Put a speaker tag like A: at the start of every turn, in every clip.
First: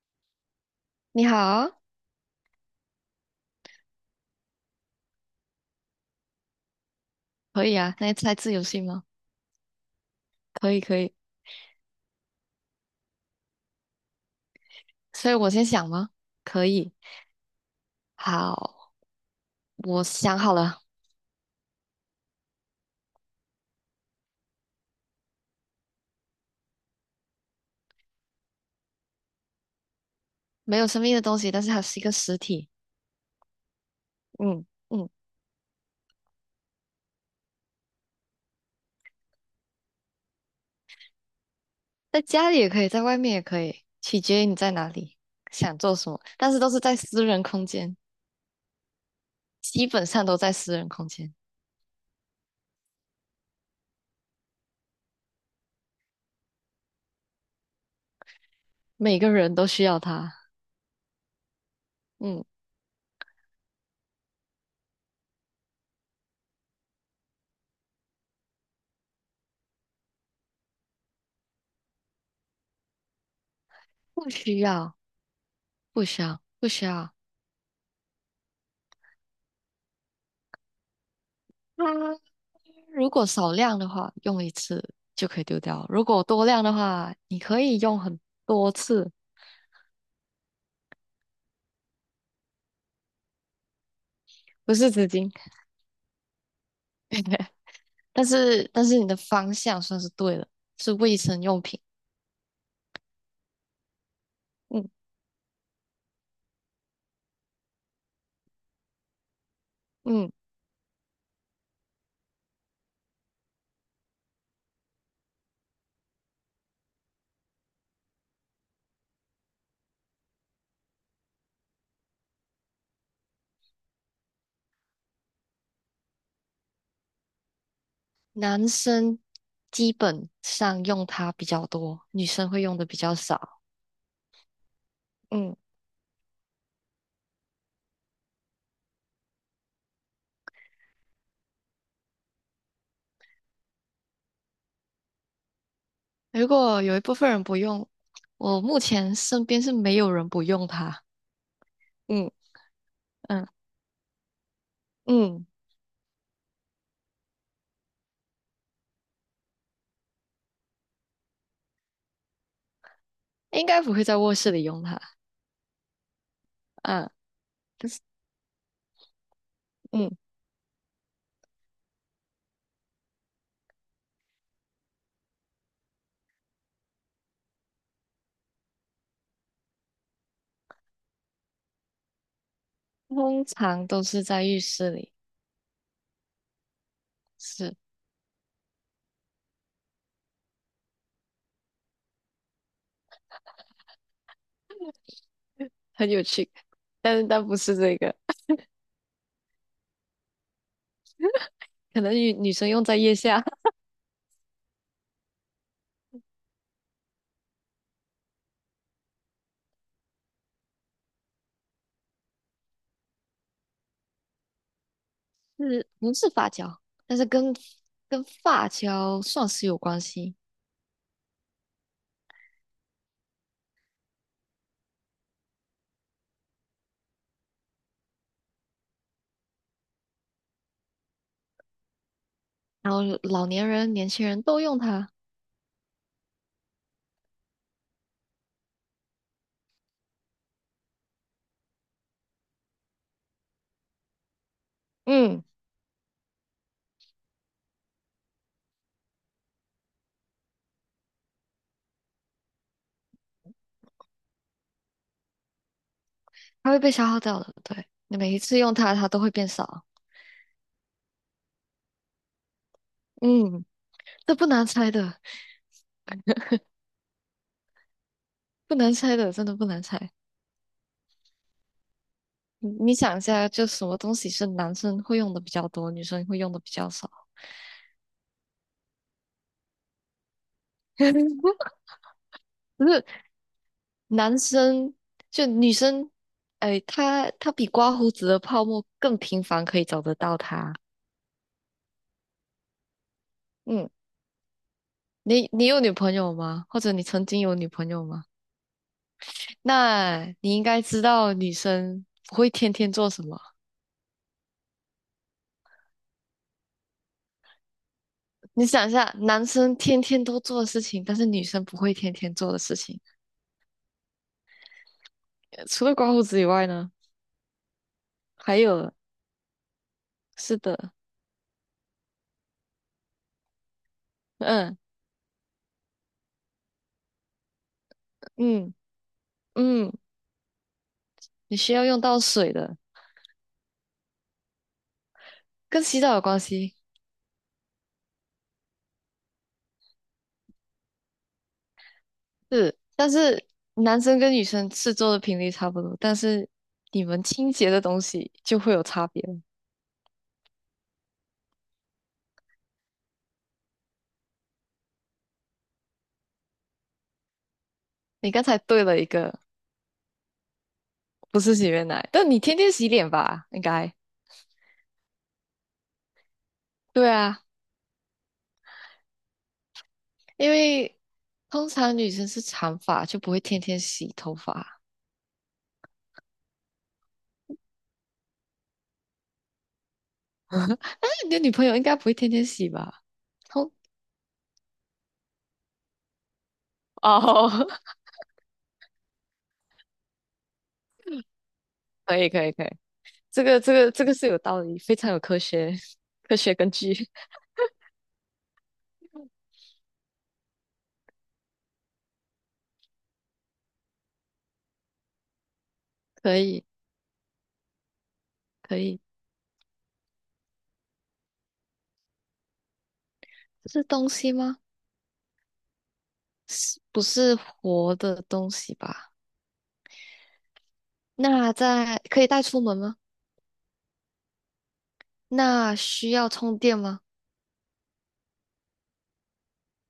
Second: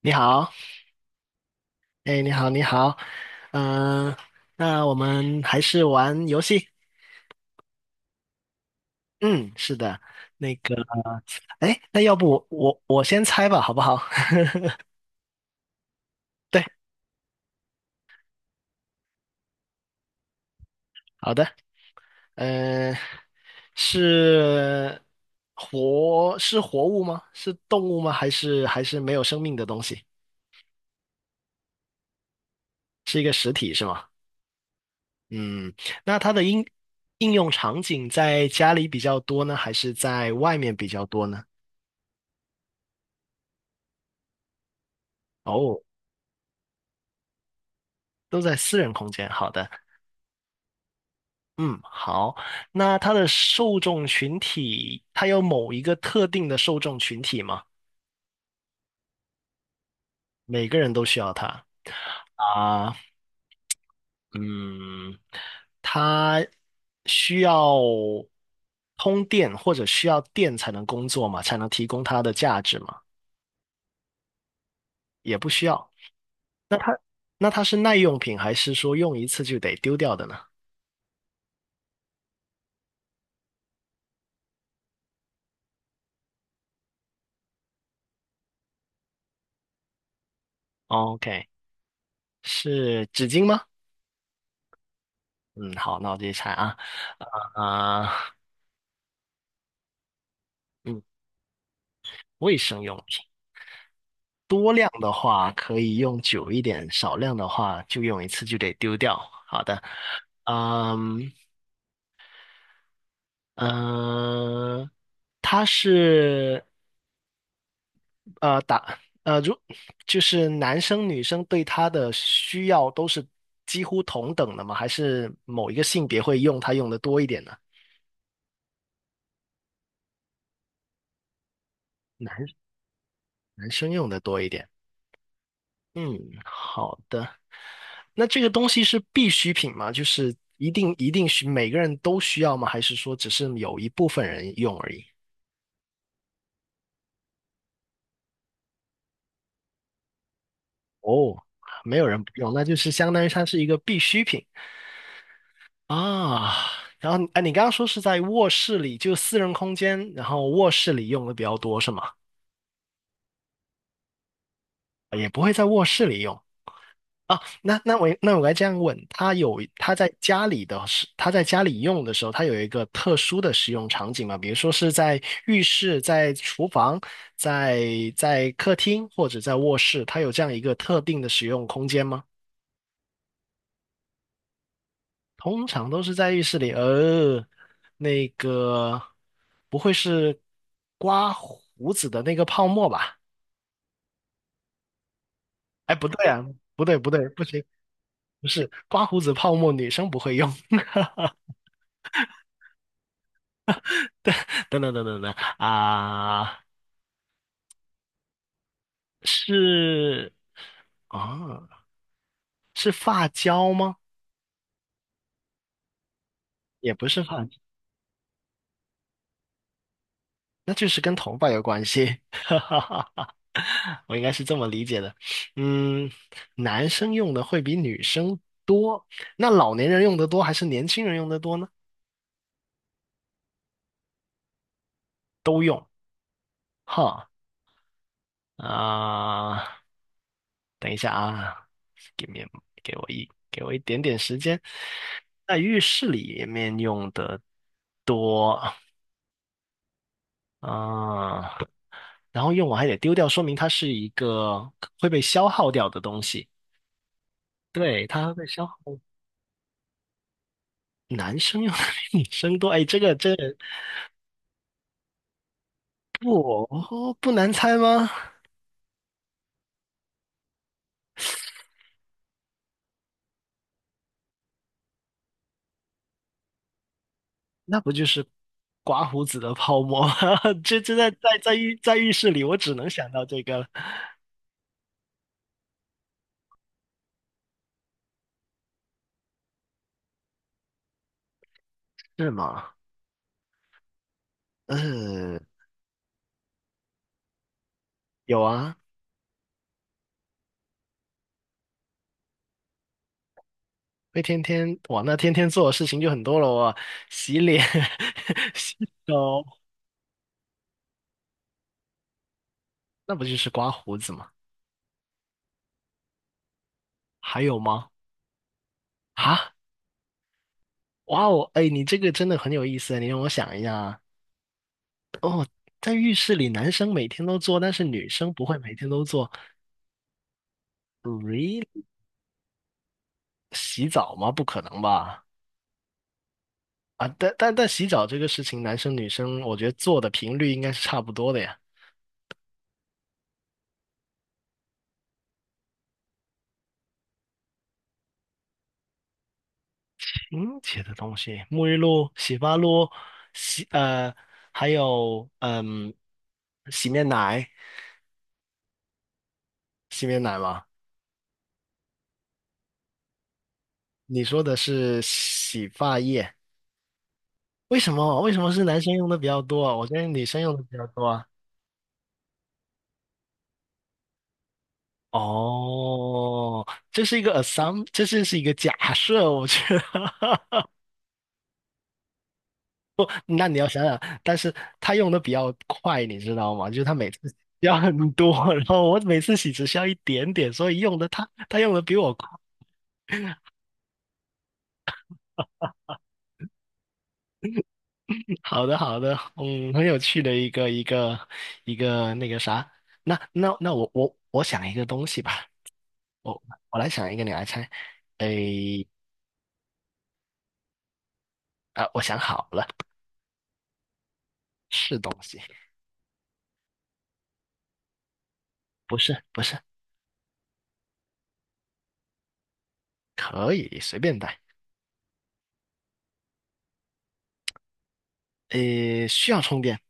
A: 你好，
B: 你好，
A: 哎，你好，你好，嗯、那我们还是玩游戏。
B: 可以啊，那猜字游戏吗？
A: 嗯，是的，那
B: 可
A: 个，
B: 以，可以。
A: 哎，那要不我先猜吧，好不好？
B: 所以我先想吗？
A: 对，
B: 可以。好，我想好了，
A: 好的，嗯、是是活物吗？是动物吗？还是没有生命的东西？
B: 没有生命的东西，但是它是一个实体。
A: 是一个实体是吗？
B: 嗯嗯，
A: 嗯，那它的应用场景在家里比较多呢，还是在外面比较多呢？
B: 在家里也可以，在外面也可以，取决于你在哪里，想
A: 哦，
B: 做什么，但是都是在私人空间，
A: 都在私人空间。好的。
B: 基本上都在私人空间，
A: 嗯，好。那它的受众群体，它有某一个特定的受众群体吗？
B: 每个人都需要它。
A: 每个人都需要它
B: 嗯，
A: 啊。嗯，它需要通电或者需要电才能工作嘛，才能提供它的价值嘛？
B: 不需要，
A: 也不需要。
B: 不需要，不
A: 那
B: 需
A: 它
B: 要。
A: 那它是耐用品，还是说用一次就得丢掉的呢
B: 它如果少量的话，用一次就可以丢掉；如果多量的话，你可以用很多次，
A: ？OK，是纸巾吗？
B: 不是纸巾。
A: 嗯，好，那我继续猜啊。啊、
B: 但是，你的方向算是对了，是
A: 嗯，
B: 卫生用品。
A: 卫生用品。多量
B: 嗯
A: 的话可以用久一点，少量的话就用一次就得丢掉。好的，
B: 嗯，
A: 嗯嗯，他是呃打呃如就是男生女生对他的需要都是几乎同等的吗？还是某一个性别会用它用的多一点呢？
B: 男生基本上用它比较多，女生会用的比较少。
A: 男生用的多一点。
B: 嗯，
A: 嗯，好的。那这个东西是必需品吗？就是一定每个人都需要吗？还是说只是有一部分人用而已？
B: 如果有一部分人不用，我目前身边是没有人不用它。
A: 不，没有人不
B: 嗯
A: 用，那就是相当于它
B: 嗯
A: 是一个必需品
B: 嗯，
A: 啊。然后，哎，你刚刚说是在卧室里，就私人空间，然后卧室里用的比较多是吗？
B: 应该不会在卧室里用它。
A: 也不会在卧室里用。
B: 嗯。
A: 啊，那
B: 但
A: 那
B: 是
A: 我那我该这样问，他有他在
B: 嗯
A: 家里的时，它在家里用的时候，他有一个特殊的使用场景吗？比如说是在浴室、在厨房、在在客厅或者在卧室，他有这样一个特定的使用空间吗？
B: 通常都是在浴室里，
A: 通常都是在浴室里，
B: 是
A: 那个不会是刮胡子的那个泡沫吧？哎，不
B: 很有
A: 对啊，
B: 趣，
A: 不对不
B: 但是
A: 对，不
B: 不
A: 行，
B: 是这个，
A: 不是刮胡子泡沫，女生不会用。
B: 可能女生用在腋下，
A: 等等等等等啊，是啊，是发胶吗？
B: 是不是发胶？
A: 也不
B: 但
A: 是
B: 是
A: 发，
B: 跟发胶算是有关系，
A: 那就是跟头发有关系。哈哈哈，我应该是这么理解的。嗯，男生用的会比女生多，那老年人用的多还是年轻人用的多呢？
B: 然后老年人、年轻人都用它，
A: 都用。哈啊，等一下啊给 i 给我一点点时间，
B: 嗯，
A: 在浴室里面用的多。啊，然后用完还得丢掉，说明它是一个会被消耗掉的东西。
B: 它会被消耗掉的，对，
A: 对，
B: 你
A: 它
B: 每
A: 会
B: 一
A: 被
B: 次
A: 消
B: 用
A: 耗。
B: 它，它都会变少，
A: 男生用的比女生多，哎，这个
B: 嗯，这不难猜的，
A: 不难猜吗？
B: 不难猜的，真的不难猜。你想一下，就什么东西是男生会用的比较多，女生会用的比较少？
A: 那不就是刮胡子的泡沫吗？这在 在浴室里，我只
B: 不
A: 能
B: 是
A: 想到这个了，
B: 男生就女生，哎，她比刮胡子的泡沫更频繁，可以找得到她。
A: 是吗？
B: 嗯，
A: 嗯，
B: 你有女朋友吗？或者你曾经有女朋友吗？
A: 有啊，
B: 那你应该知道女生不会天天做什么。
A: 会天天哇，那天天做的事情就很多了哦，洗脸、
B: 你
A: 洗
B: 想一下，
A: 手，
B: 男生天天都做的事情，但是女生不会天天做的事情，
A: 那不就是刮胡子吗？
B: 除了刮胡子以外呢，
A: 还有吗？
B: 还有，
A: 啊？
B: 是的，
A: 哇哦，哎，你这个真的很有意思，你让我想一下啊，
B: 嗯
A: 在浴室里男生每天都做，但是女生不会
B: 嗯
A: 每天都做
B: 嗯，你需要
A: ，really？
B: 用到水的，
A: 洗澡吗？不可能吧？
B: 跟洗澡有关系。
A: 啊，但洗澡这个事情，男生女生我觉得做的频率应该是差不多的呀。
B: 是，但是男生跟女生吃做的频率差不多，但是你们清洁的东西就会有差别了。
A: 清洁的东西，沐浴露、洗发露、洗呃，还有洗面奶，
B: 你刚才对了一个，
A: 洗面奶吗？
B: 不是洗面奶，但你天天洗脸吧？应该。
A: 你说的是洗发液，
B: 对啊，
A: 为什么？为什么是男生用的比较多啊？我觉得女生
B: 因
A: 用的比较
B: 为
A: 多啊。
B: 通常女生是长发，就不会天天洗头发。
A: 哦，这是一个假设，我觉得。
B: 那你的女朋友应该不会天天洗吧？
A: 那你要
B: 通
A: 想想，但是他用的比较快，你知道吗？就是他每次
B: 哦，
A: 要很多，然后我每次洗只需要一点点，所以用的他用的比 我
B: 可
A: 快。
B: 以可以可以，这个这个是有道理，非常有科学根据，
A: 好的，好的，很有趣的一个那个啥。那我想一个东西吧，
B: 可
A: 我
B: 以
A: 我来想一个，你来猜。
B: 可
A: 诶，
B: 以，
A: 啊，我想好了，
B: 是东西吗？
A: 是东西，
B: 是不是活的东西
A: 不
B: 吧？
A: 是不是，
B: 那在可以带出门吗？
A: 可以随便带。
B: 那需要充电吗？
A: 诶，需要充电，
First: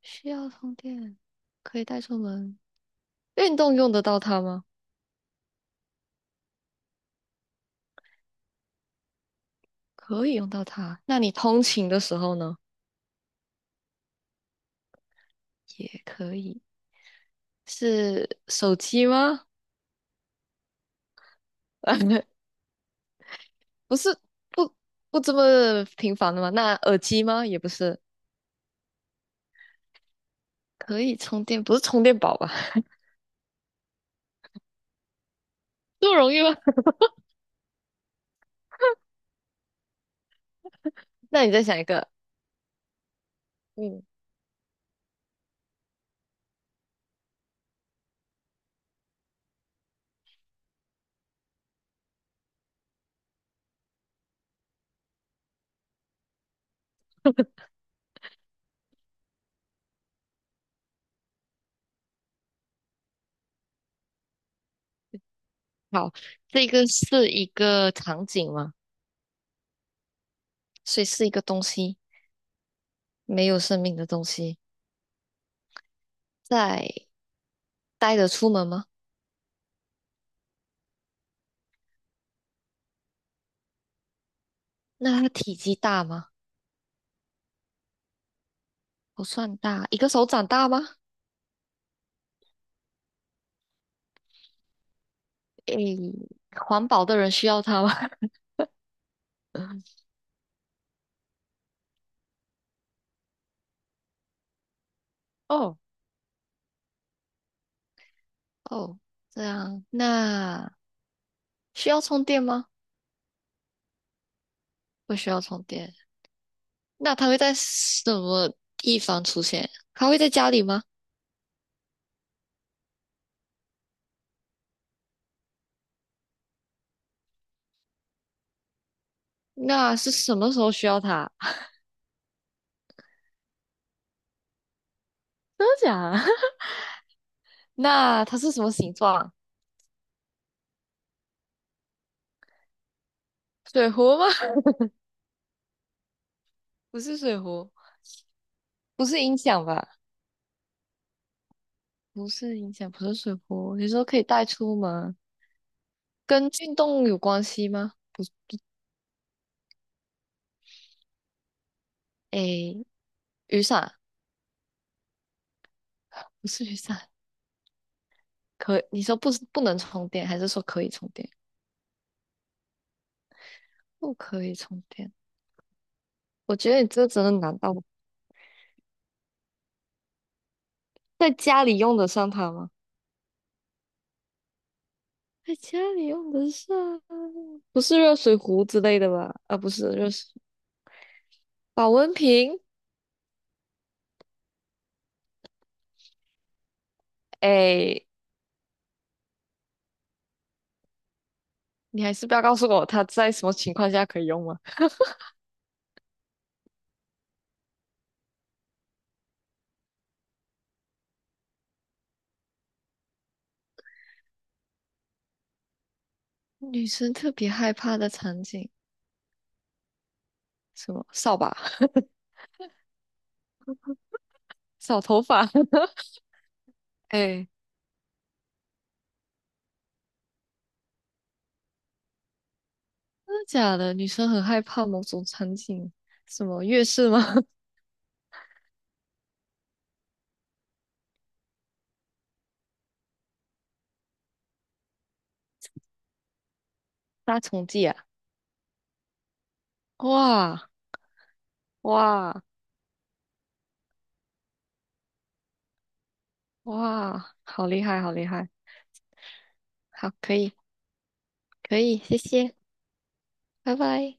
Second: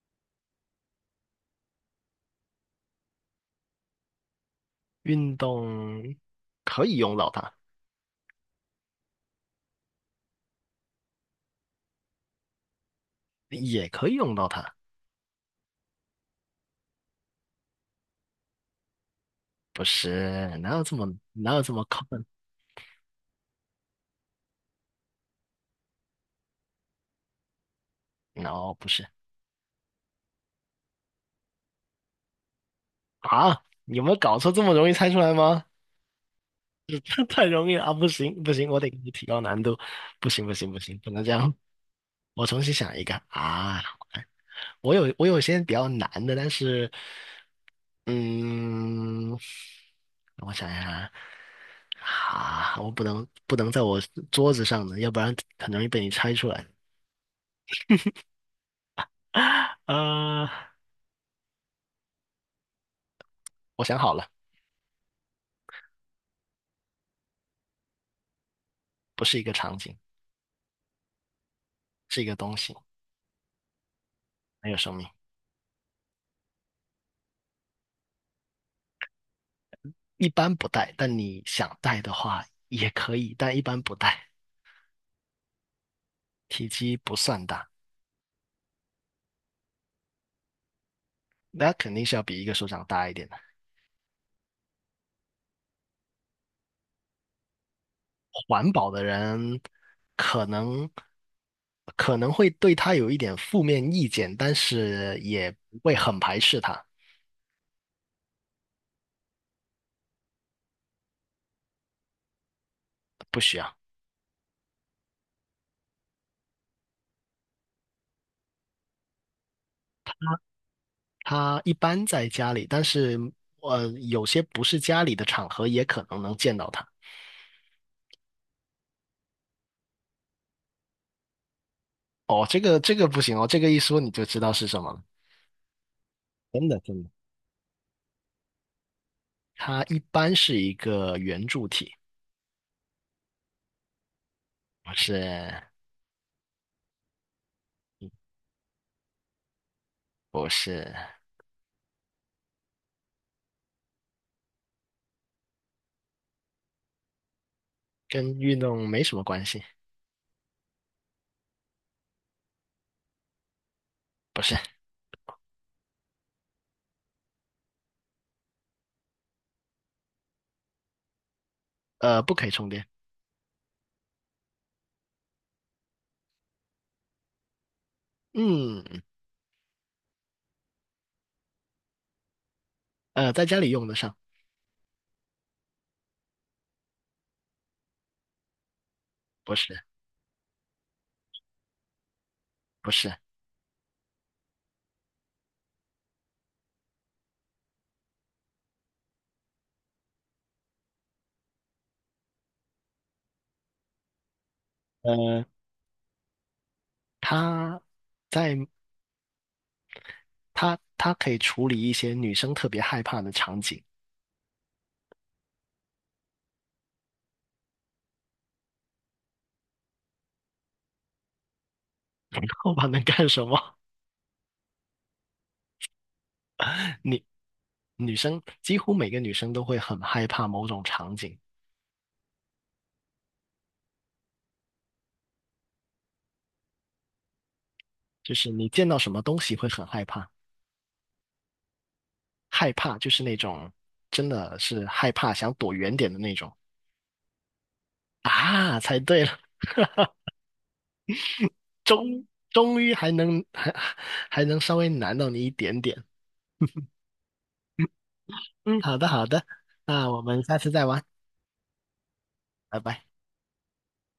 B: 需要充电，可以带出门。运动用得到它吗？
A: 运动可以用到它，
B: 可以用到它。那你通勤的时候呢？
A: 也可以用到它，
B: 也可以。是手机吗？
A: 不是？哪有这么坑
B: 不是，不不这么频繁的吗？那耳机吗？也不是。
A: ？no，不是
B: 可以充电，不是充电宝吧？
A: 啊？有没有搞错？这么容易猜出来吗？
B: 这么容易吗？
A: 太容易了啊！不行不行，我得给你提高难度，不行不行不行，不能 这
B: 那你
A: 样。
B: 再想一个。
A: 我重新想一个啊！
B: 嗯，
A: 我有些比较难的，但是嗯，我想一下，啊，我不能在我桌子上的，要不然很容易被你猜出来。呃，我想好了，
B: 好，这个是一个场景吗？
A: 不是一个场景，
B: 所以是一个东西，
A: 是一个东西，
B: 没有生命的东西。
A: 没有生命，
B: 在带着出门吗？
A: 一般不带，但你想带的话也可以，但一般不带，
B: 那它体积大吗？
A: 体积不算大，
B: 不算大，一个手掌大吗？
A: 那肯定是要比一个手掌大一点的。
B: 诶，环保的人需要它吗？
A: 环保的人 可能可能会对他有一点负面意见，但是也
B: 哦，
A: 不会很排斥他，
B: 哦，这样，那需要充电吗？
A: 不需要。
B: 不需要充电。那它会在什么地方出现？它会在家里吗？
A: 他一般在家里，但是有些不是家里的场合也可能能见到他。
B: 那是什么时候需要它？
A: 哦，这个不行哦，这个一说你就知道是什么了。
B: 真的假的？
A: 真的真的，
B: 那它是什么形状？
A: 它一般是一个圆柱体，
B: 水壶吗？
A: 不是
B: 不是水壶，不是音响吧？
A: 不是
B: 不是影响不是水壶，你说可以带出门，跟运动有关系吗？不，
A: 跟
B: 不
A: 运动没什么关系，
B: 诶，雨伞
A: 不是
B: 不是雨伞，可你说不是不能充电，还是说可以充电？
A: 不可以充电。
B: 不可以充电，我觉得你这个真的难到我
A: 嗯，
B: 在家里用得上它吗？
A: 在家里用得上。
B: 在家里用得上，不是热水壶之类的吧？
A: 不
B: 啊，不
A: 是
B: 是热水，保温瓶。
A: 不是，
B: 诶，你还是不要告诉我它在什么情况下可以用吗？
A: 呃，他在他他可以处理一些女生特别害怕的场景。
B: 女生特别害怕的场景，什么扫把、
A: 后怕能干什么？
B: 扫头发。
A: 女
B: 哎、
A: 女生几乎每个女生都会很害怕某种场景，
B: 真的假的？女生很害怕某种场景，什么月事吗？
A: 就是你见到什么东西会很害怕，害怕就是那种真的是害怕想躲远点的那种
B: 杀虫剂啊，
A: 啊，猜对了，
B: 哇
A: 终
B: 哇
A: 终于还能稍微难到你一点点。
B: 哇！好厉害，好厉害，
A: 嗯，好的好的，那
B: 好，
A: 我
B: 可
A: 们
B: 以，
A: 下次再玩，
B: 可以，谢谢，
A: 拜拜。
B: 拜拜。